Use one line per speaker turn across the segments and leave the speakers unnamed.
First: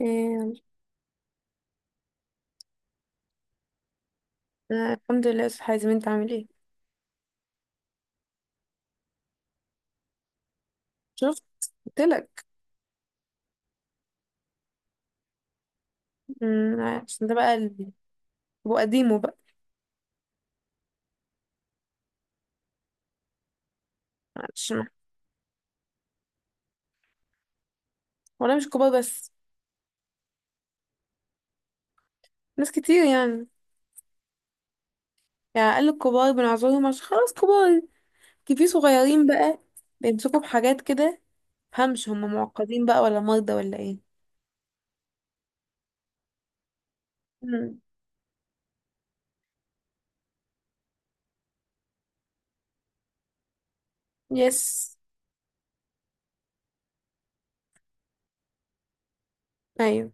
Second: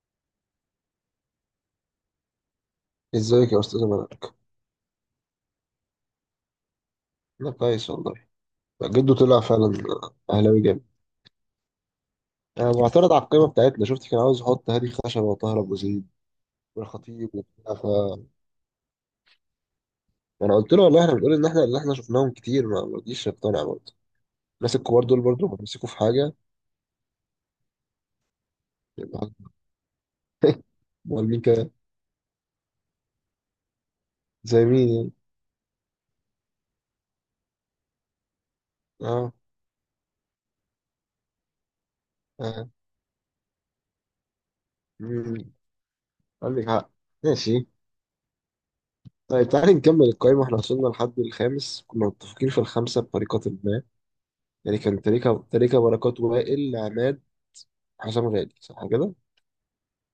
إيه،
ازيك يا استاذ مالك؟
أنا الحمد لله يا أستاذ حازم، انت عامل ايه؟
انا كويس والله. جده طلع فعلا اهلاوي جامد.
شفت، قلتلك.
انا معترض على القائمه بتاعتنا، شفت كان عاوز يحط هادي خشبه وطاهر ابو زيد
عشان
والخطيب
ده بقى
وبتاع. ف
ابو قديمه بقى.
انا قلت له والله احنا بنقول ان احنا اللي احنا شفناهم كتير، ما رضيش يقتنع برضه.
معلش
الناس الكبار دول برضه بيمسكوا في حاجه.
ولا مش كبار
يبقى
بس.
امال مين كده؟
ناس كتير يعني.
زي مين يعني؟
يعني اقل الكبار بنعذرهم عشان خلاص كبار، كي في صغيرين
اه،
بقى. بيمسكوا بحاجات كده. مفهمش هم
اه،
معقدين بقى ولا مرضى ولا ايه؟
مم. عندك حق. ماشي.
أمم،
طيب تعالي نكمل القائمة. احنا وصلنا لحد الخامس، كنا متفقين في الخمسة بطريقة ما.
يس.
يعني كان تريكة بركات وائل عماد حسام غالي، صح كده؟
ايوه.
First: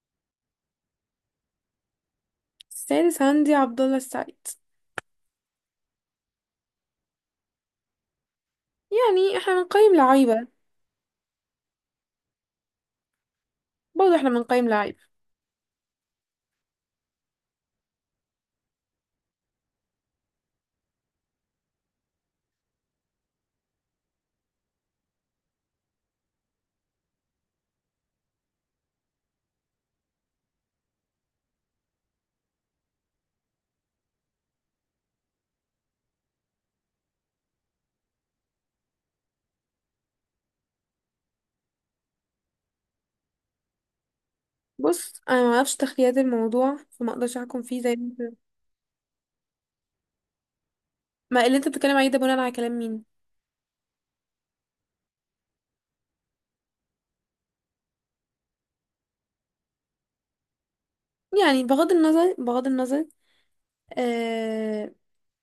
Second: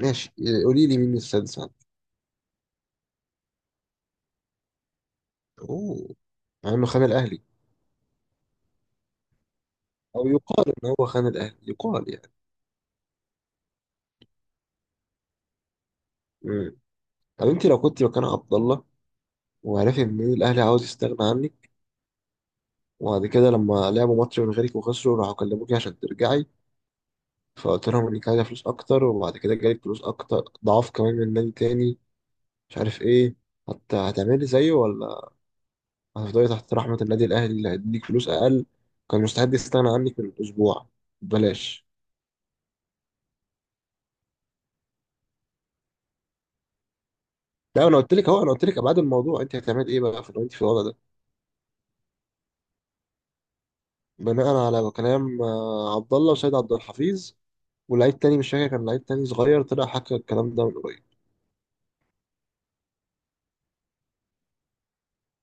ماشي، قولي لي مين السادس عندك؟
السادس عندي عبد الله السعيد.
اوه، مع انه خان الاهلي.
يعني احنا بنقيم
او
لعيبه.
يقال ان هو خان الاهلي، يقال يعني.
برضه احنا بنقيم لعيبه.
مم. طب انت لو كنت مكان عبد الله، وعرفت ان الاهلي عاوز يستغنى عنك، وبعد كده لما لعبوا ماتش من غيرك وخسروا راحوا كلموكي عشان ترجعي، فقلت لهم انك عايزه فلوس اكتر، وبعد كده جالك فلوس اكتر ضعاف كمان من نادي تاني مش عارف ايه، هتعملي زيه، ولا هتفضلي تحت رحمه النادي الاهلي اللي هيديك فلوس اقل؟ كان مستعد يستغنى عنك من اسبوع ببلاش.
بص، انا ما اعرفش تخليات الموضوع فما اقدرش احكم فيه
لا،
زي.
انا قلت لك اهو، انا قلت لك ابعاد الموضوع. انت هتعمل ايه بقى، في لو انت في الوضع ده؟
ما اللي انت بتتكلم عليه ده بناء على كلام مين؟
بناء على كلام عبد الله وسيد عبد الحفيظ ولعيب تاني مش فاكر، كان لعيب تاني صغير طلع حكى الكلام ده من قريب.
يعني بغض النظر بغض النظر. آه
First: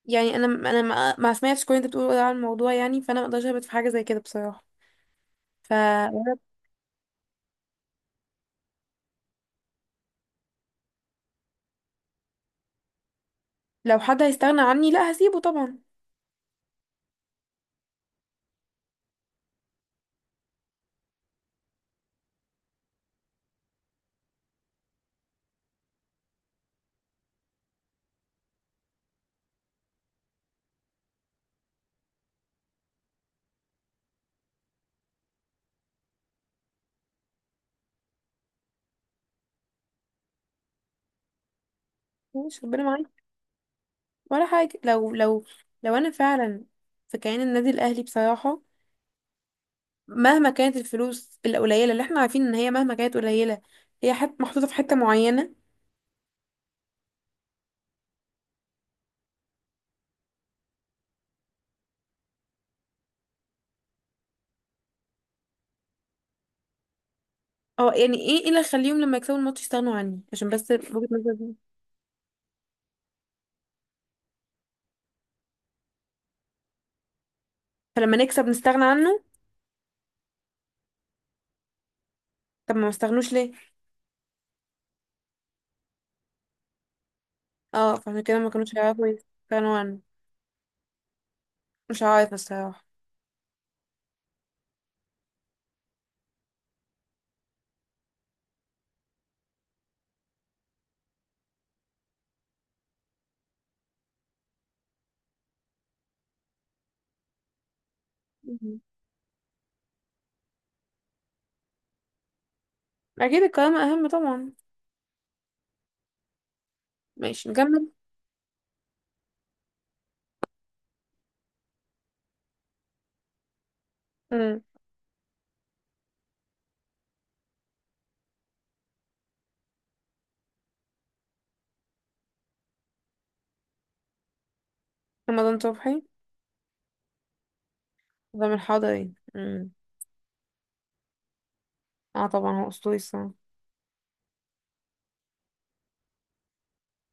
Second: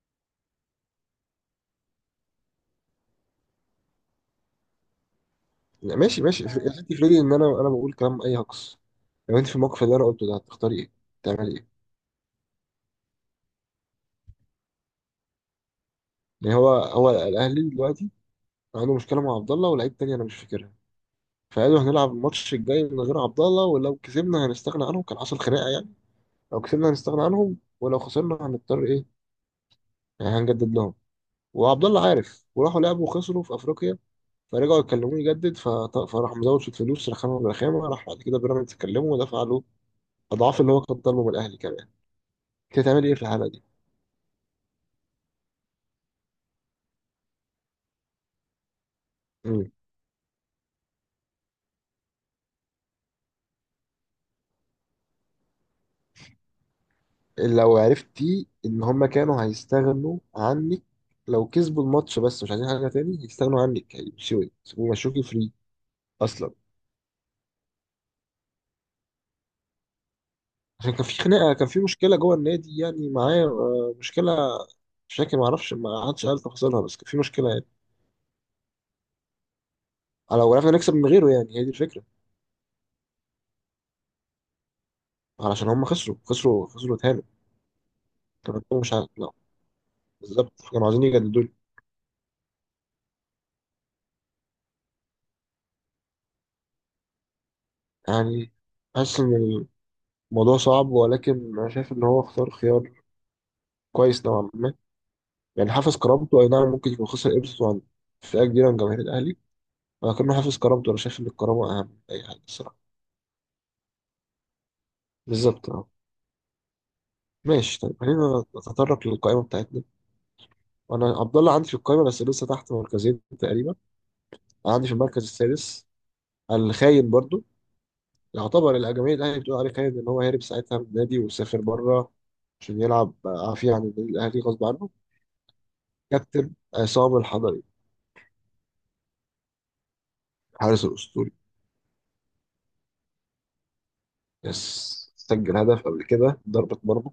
يعني انا مع سمية في كل اللي انت بتقوله ده عن الموضوع يعني، فانا ما اقدرش اهبط في حاجه زي كده بصراحه.
لا، ماشي
فلو
ماشي آه. انت افرضي ان انا بقول كلام اي هجص. لو انت في الموقف اللي انا قلته ده هتختاري ايه؟ تعملي ايه؟
حد هيستغنى عني، لا هسيبه طبعا.
يعني هو الاهلي دلوقتي عنده مشكله مع عبد الله ولاعيب تاني انا مش فاكرها، فقالوا هنلعب الماتش الجاي من غير عبد الله، ولو كسبنا هنستغنى عنهم. كان حصل خناقه يعني. لو كسبنا هنستغنى عنهم، ولو خسرنا هنضطر ايه؟ يعني هنجدد لهم. وعبد الله عارف، وراحوا لعبوا وخسروا في افريقيا، فرجعوا يكلموني يجدد. فراح مزود شويه فلوس، رخامه من رخامه، راح بعد كده بيراميدز كلمه ودفع له اضعاف اللي هو كان طالبه من الاهلي كمان.
مش
كنت
ربنا
هتعمل
معايا
ايه في الحاله دي؟
ولا حاجه. لو انا فعلا في كيان النادي الاهلي بصراحه.
مم.
مهما كانت الفلوس القليله اللي احنا عارفين ان هي مهما كانت قليله، هي محطوطه في حته معينه.
لو عرفتي ان هم كانوا هيستغنوا عنك لو كسبوا الماتش، بس مش عايزين حاجه تاني هيستغنوا عنك، هيمشوك ويمشوكي فري اصلا.
اه، يعني ايه اللي يخليهم لما يكسبوا الماتش يستغنوا عني عشان بس
عشان كان
وجهة
في خناقه،
نظري؟
كان في مشكله جوه النادي يعني معايا مشكله. مش فاكر، ما اعرفش، ما حدش قال تفاصيلها، بس كان في مشكله يعني.
فلما نكسب نستغنى عنه.
لو عرفنا نكسب من غيره، يعني هي دي الفكره.
طب ما استغنوش ليه؟
علشان هم خسروا خسروا تاني.
اه، فعشان كده ما
كانوا
كانوش
مش ع...
هيعرفوا
لا،
يستغنوا عنه.
بالظبط كانوا عايزين يجددوا لي.
مش عارفة الصراحة.
يعني حاسس ان الموضوع صعب، ولكن انا شايف ان هو اختار خيار كويس نوعا ما. يعني حافظ كرامته، اي نعم ممكن يكون خسر قيمته عن فئه كبيره من
مم.
جماهير الاهلي، ولكنه حافظ كرامته. انا شايف ان الكرامه اهم من اي حاجه الصراحه.
أكيد الكرامة أهم طبعا.
بالظبط اه.
ماشي
ماشي.
نكمل.
طيب خلينا نتطرق للقائمه بتاعتنا. وانا عبد الله عندي في القائمه بس لسه تحت مركزين تقريبا.
مم.
عندي في المركز السادس الخاين برضو، يعتبر الجماهير الاهلي بتقول عليه خالد ان هو هرب ساعتها من النادي وسافر بره عشان يلعب عافيه عن النادي الاهلي غصب عنه.
رمضان صبحي.
كابتن عصام الحضري،
رمضان حضري. مم.
الحارس الاسطوري.
اه طبعا هو أسطوري الصراحة.
يس، سجل هدف قبل كده ضربة مرمى.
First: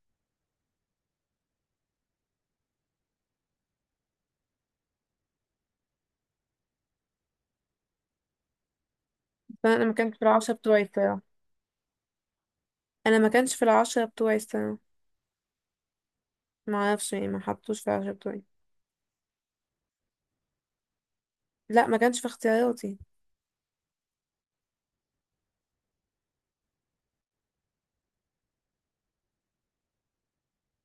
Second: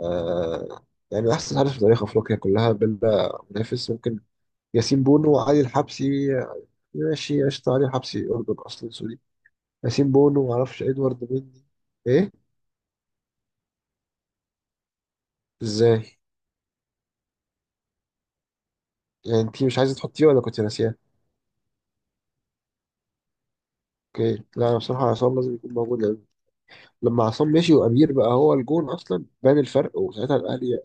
آه، يعني من احسن حارس في تاريخ افريقيا كلها بلا منافس. ممكن ياسين بونو وعلي الحبسي. ماشي قشطة. علي الحبسي أردن أصلا، سوري.
بس أنا ما
ياسين
كانش في
بونو
العشرة بتوعي
معرفش،
الصراحة.
إدوارد مني إيه.
أنا ما كانش في العشرة بتوعي الصراحة.
إزاي؟
ما أعرفش يعني، ما حطوش في العشرة بتوعي.
يعني أنت مش عايزة تحطيه ولا كنت ناسياه؟
لا، ما كانش في اختياراتي.
أوكي. لا أنا بصراحة عصام لازم يكون موجود يعني. لما عصام مشي وامير بقى هو الجون اصلا بان الفرق، وساعتها الاهلي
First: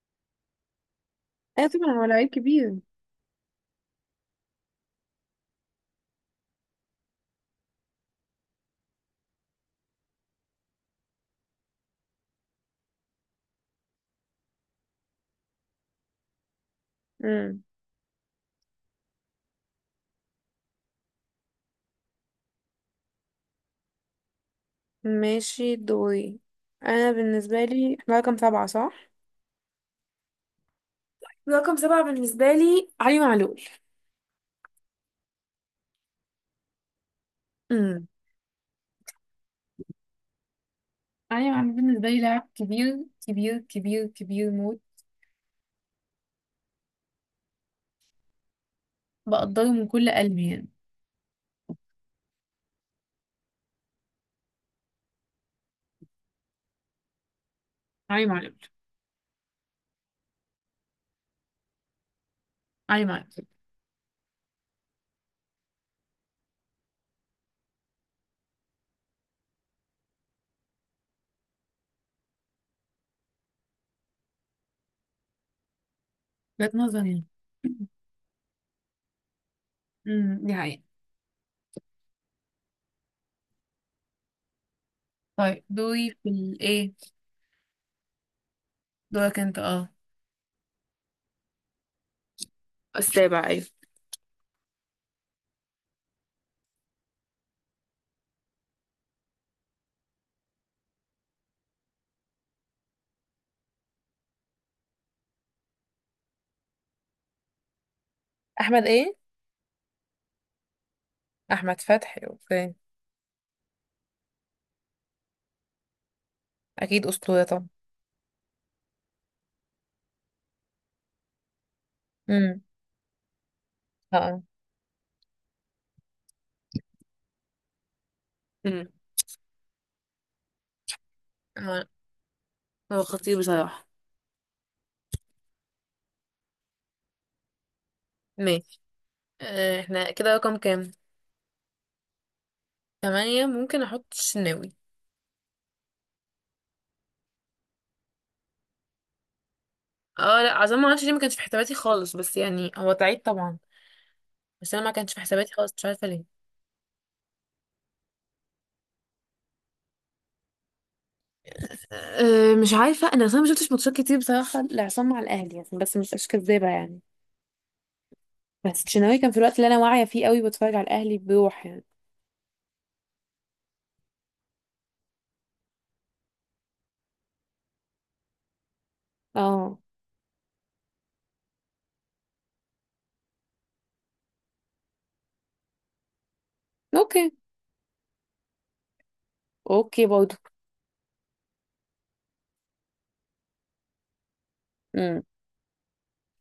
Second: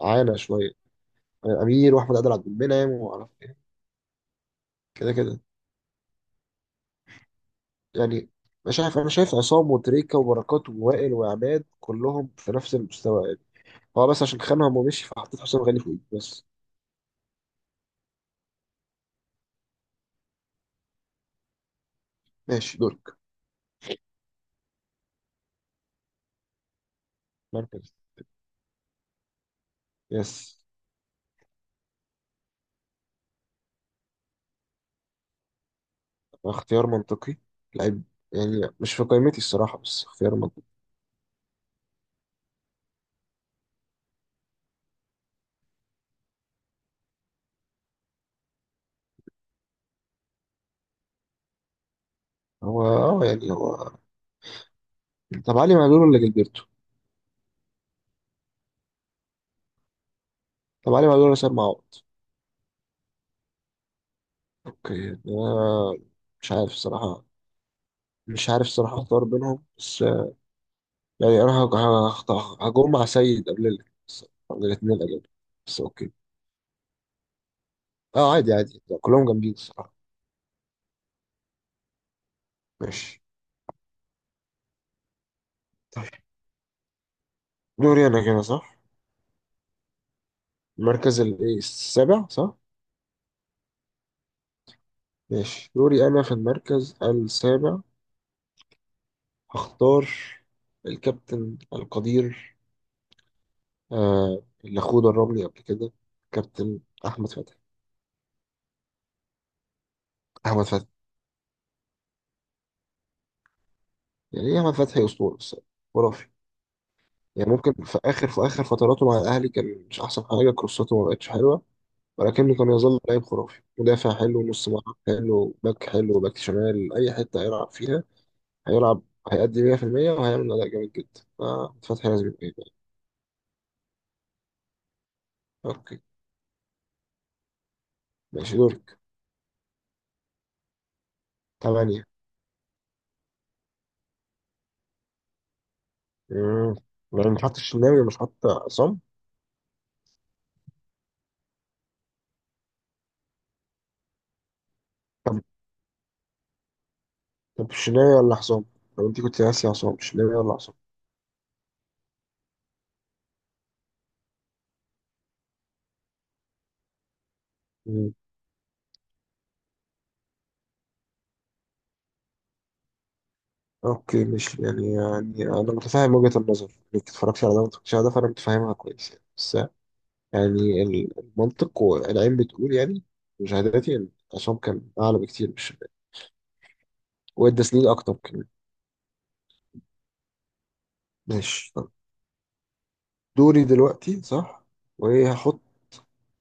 عانى شويه. يعني
أيوة طبعا
امير
هو
واحمد
لعيب
عادل عبد
كبير.
المنعم ومعرفش ايه. كده كده يعني. مش عارف، انا شايف عصام وتريكا وبركات ووائل وعماد كلهم في نفس المستوى يعني. هو بس عشان خانهم ومشي فحطيت حسام غالي فوقيه بس.
مم.
ماشي دورك.
ماشي دوري. أنا بالنسبة
مركز.
لي احنا رقم سبعة صح؟
يس.
رقم سبعة بالنسبة لي علي معلول.
اختيار منطقي. لعيب،
مم.
يعني مش في قائمتي الصراحه، بس اختيار منطقي.
ايوه، انا بالنسبه لي لاعب كبير كبير كبير كبير موت. بقدره من كل قلبي يعني.
هو يعني هو. طب علي معلول ولا جilberto؟
علي معلول.
طب علي معلول ولا سيد معوض؟
علي معلول.
اوكي. ده مش عارف الصراحة، مش عارف الصراحة اختار بينهم بس. يعني انا هختار هجوم مع سيد قبل قبل الاتنين اجل. بس اوكي.
وجهة نظري يعني.
اه عادي عادي، ده كلهم جامدين الصراحة.
دي حقيقة.
ماشي.
طيب دوري
طيب
في الايه.
دوري انا كده صح؟
دورك انت، اه.
المركز إيه، السابع صح؟
السابع، أيوة.
ماشي دوري انا في المركز السابع. هختار الكابتن القدير، اللي اخوه دربني قبل كده، كابتن احمد فتحي.
احمد ايه؟
احمد فتحي.
احمد فتحي، اوكي.
يعني ايه؟ احمد فتحي اسطورة الصراحة، خرافي.
اكيد اسطوره
يعني
طبعا.
ممكن في اخر فتراته مع الاهلي كان مش احسن حاجه، كروساته ما بقتش حلوه، ولكنه
امم.
كان يظل لاعب خرافي، مدافع
اه.
حلو، نص ملعب حلو، باك حلو، باك شمال، اي حته هيلعب فيها
مم.
هيلعب هيأدي 100% وهيعمل اداء جامد جدا.
آه.
ففتحي لازم يبقى.
هو خطير بصراحة.
اوكي ماشي
ماشي.
دورك.
احنا كده رقم كام؟
تمانية.
تمانية. ممكن احط الشناوي.
امم. يعني مش حاطط الشناوي ومش حاطط عصام.
اه، لا، عظام ما اعرفش ليه ما كانش في حساباتي خالص، بس يعني هو تعيد طبعا. بس انا ما كانش في
طب
حساباتي خالص، مش عارفه ليه.
طب الشناوي ولا عصام؟ طب انت كنت ناسي عصام؟ الشناوي ولا عصام؟
أه، مش عارفه، انا اصلا ما شفتش ماتشات كتير بصراحه لعصام مع الاهلي يعني، بس مش كدابه يعني. بس الشناوي كان في الوقت اللي انا واعيه فيه قوي بتفرج على الاهلي بروح يعني.
اوكي. مش يعني، يعني انا متفاهم وجهة النظر انك اتفرجتي على ده وما اتفرجتيش على ده، فانا متفاهمها كويس يعني. بس
اه،
يعني المنطق والعين بتقول يعني. مشاهداتي ان عصام كان اعلى بكتير من الشباب،
اوكي.
وادى سنين اكتر كمان.
اوكي برضه.
ماشي طب. دوري دلوقتي صح.
امم.
وايه هحط؟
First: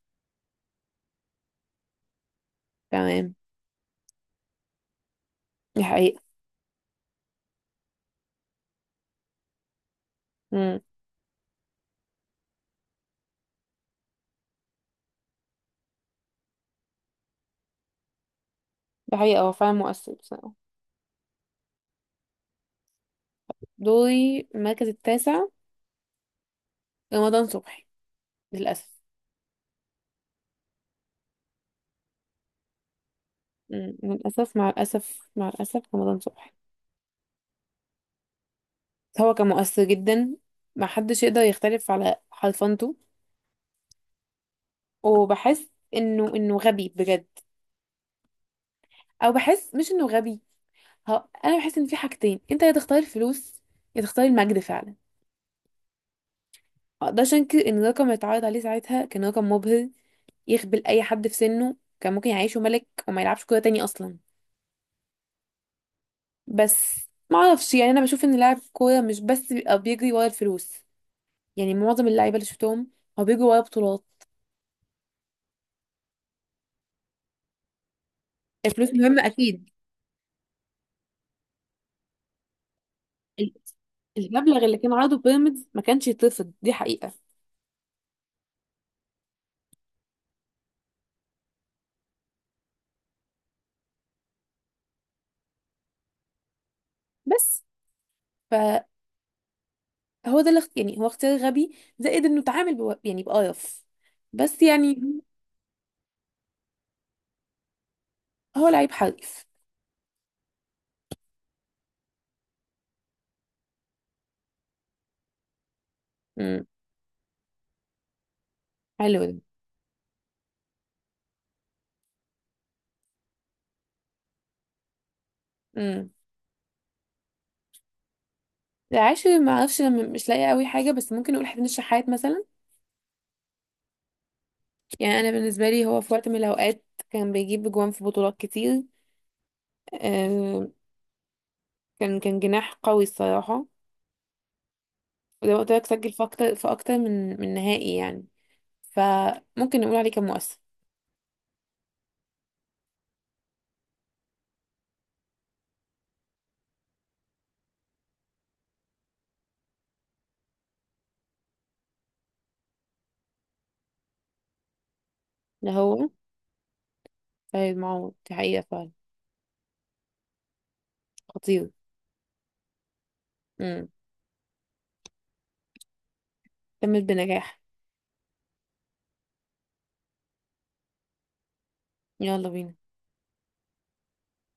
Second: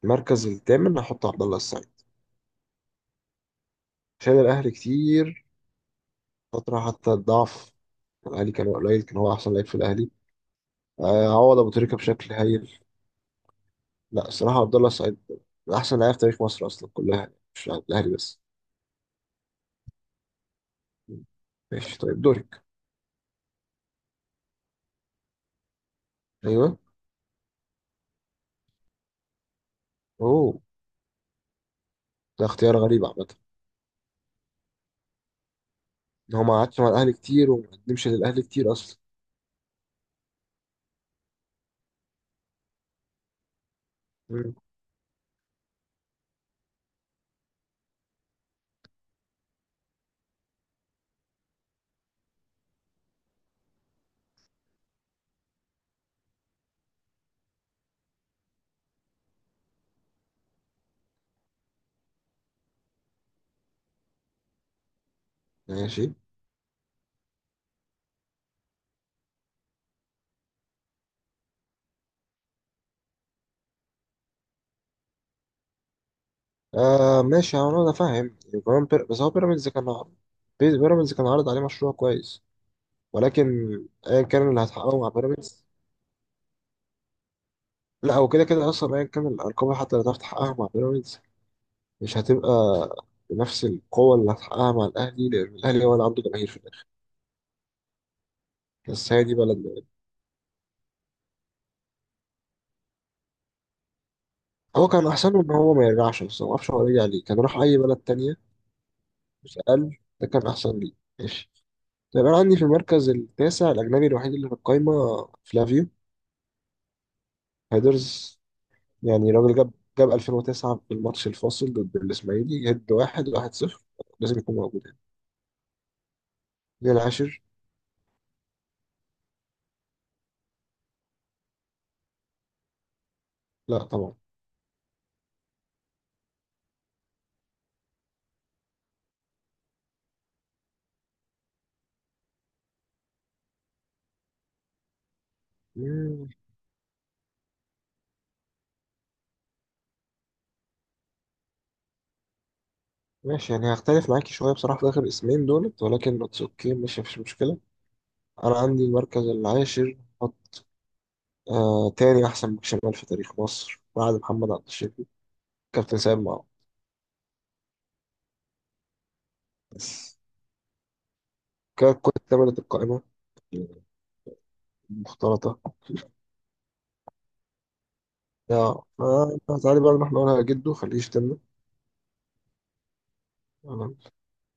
المركز الثامن هحط عبد الله السعيد.
تمام.
شال الاهلي كتير
دي حقيقه.
فترة حتى الضعف. الاهلي كان قليل، كان هو احسن لعيب في الاهلي.
امم
عوض ابو تريكة بشكل هايل. لا الصراحة عبد الله السعيد من احسن لعيب في تاريخ مصر اصلا كلها، مش عند الاهلي بس.
دي حقيقه، هو فعلا مؤثر بصراحه.
ماشي طيب دورك.
دوري المركز التاسع.
ايوه.
رمضان صبحي، للاسف.
اوه ده اختيار غريب عامة.
للاسف، مع الاسف مع الاسف رمضان
ان هو
صبحي.
ما قعدش مع الاهلي كتير وما قدمش للاهلي كتير اصلا.
هو كان مؤثر جدا. محدش يقدر يختلف على حرفنته.
مم.
وبحس انه غبي بجد. او بحس مش انه غبي. ها، انا بحس ان في حاجتين، انت يا تختار الفلوس يا تختار المجد فعلا. ما اقدرش انكر ان الرقم اللي اتعرض عليه ساعتها كان رقم مبهر. يخبل اي حد في سنه، كان ممكن يعيشه ملك وما يلعبش كوره تاني اصلا.
ماشي.
بس ما اعرفش يعني، انا بشوف ان لاعب كوره مش بس بيبقى بيجري ورا الفلوس. يعني معظم اللعيبه اللي شفتهم هو بيجري ورا بطولات.
ماشي انا فاهم. كمان
الفلوس
بس
مهمه
هو بيراميدز
اكيد.
كان عارض. بيراميدز كان عارض عليه مشروع كويس، ولكن
ال-
ايا كان اللي
المبلغ اللي كان
هتحققه مع
عرضه
بيراميدز.
بيراميدز ما كانش يترفض، دي حقيقة.
لا، هو كده كده اصلا ايا كان الارقام حتى اللي هتعرف تحققها مع بيراميدز مش هتبقى بنفس القوة اللي هتحققها مع الاهلي، لان الاهلي هو اللي عنده جماهير في الاخر.
بس فهو،
بس هي دي بلدنا.
ده يعني هو اختيار غبي زائد انه اتعامل يعني بقرف. بس
هو
يعني.
كان أحسن له إن هو ما يرجعش، بس ما أعرفش هو رجع ليه، كان راح أي بلد تانية.
هو لعيب حريف.
بس قال ده كان أحسن ليه. ماشي. طيب أنا عندي في المركز التاسع الأجنبي الوحيد اللي في القايمة، فلافيو
امم.
هيدرز.
حلو
يعني
ده.
راجل جاب، جاب 2009 في الماتش الفاصل ضد الإسماعيلي هيد، واحد صفر. لازم يكون موجود يعني.
امم
ليه العاشر؟
العاشر، ما اعرفش، انا مش لاقيه قوي حاجه، بس ممكن نقول حسين الشحات مثلا.
لا طبعا.
يعني انا بالنسبه لي هو في وقت من الاوقات كان بيجيب جوان في بطولات كتير. آه. كان جناح قوي الصراحه. وزي ما قلت لك سجل في
مم،
اكتر في اكتر من نهائي يعني. فممكن نقول عليه كان مؤثر.
ماشي. يعني هختلف معاكي شوية بصراحة في آخر اسمين دولت، ولكن اتس أوكي، مش مفيش مشكلة. أنا عندي المركز العاشر حط تاني أحسن باك شمال في تاريخ مصر بعد محمد عبد الشافي،
ده
كابتن
هو.
سيد معاذ.
سيد معوض، دي حقيقة فعلا.
بس
خطير.
كانت كل تمرة القائمة
امم
المختلطة
كمل بنجاح.
يا. فتعالي بقى نروح نقولها لجده خليه يشتمنا.
يلا بينا.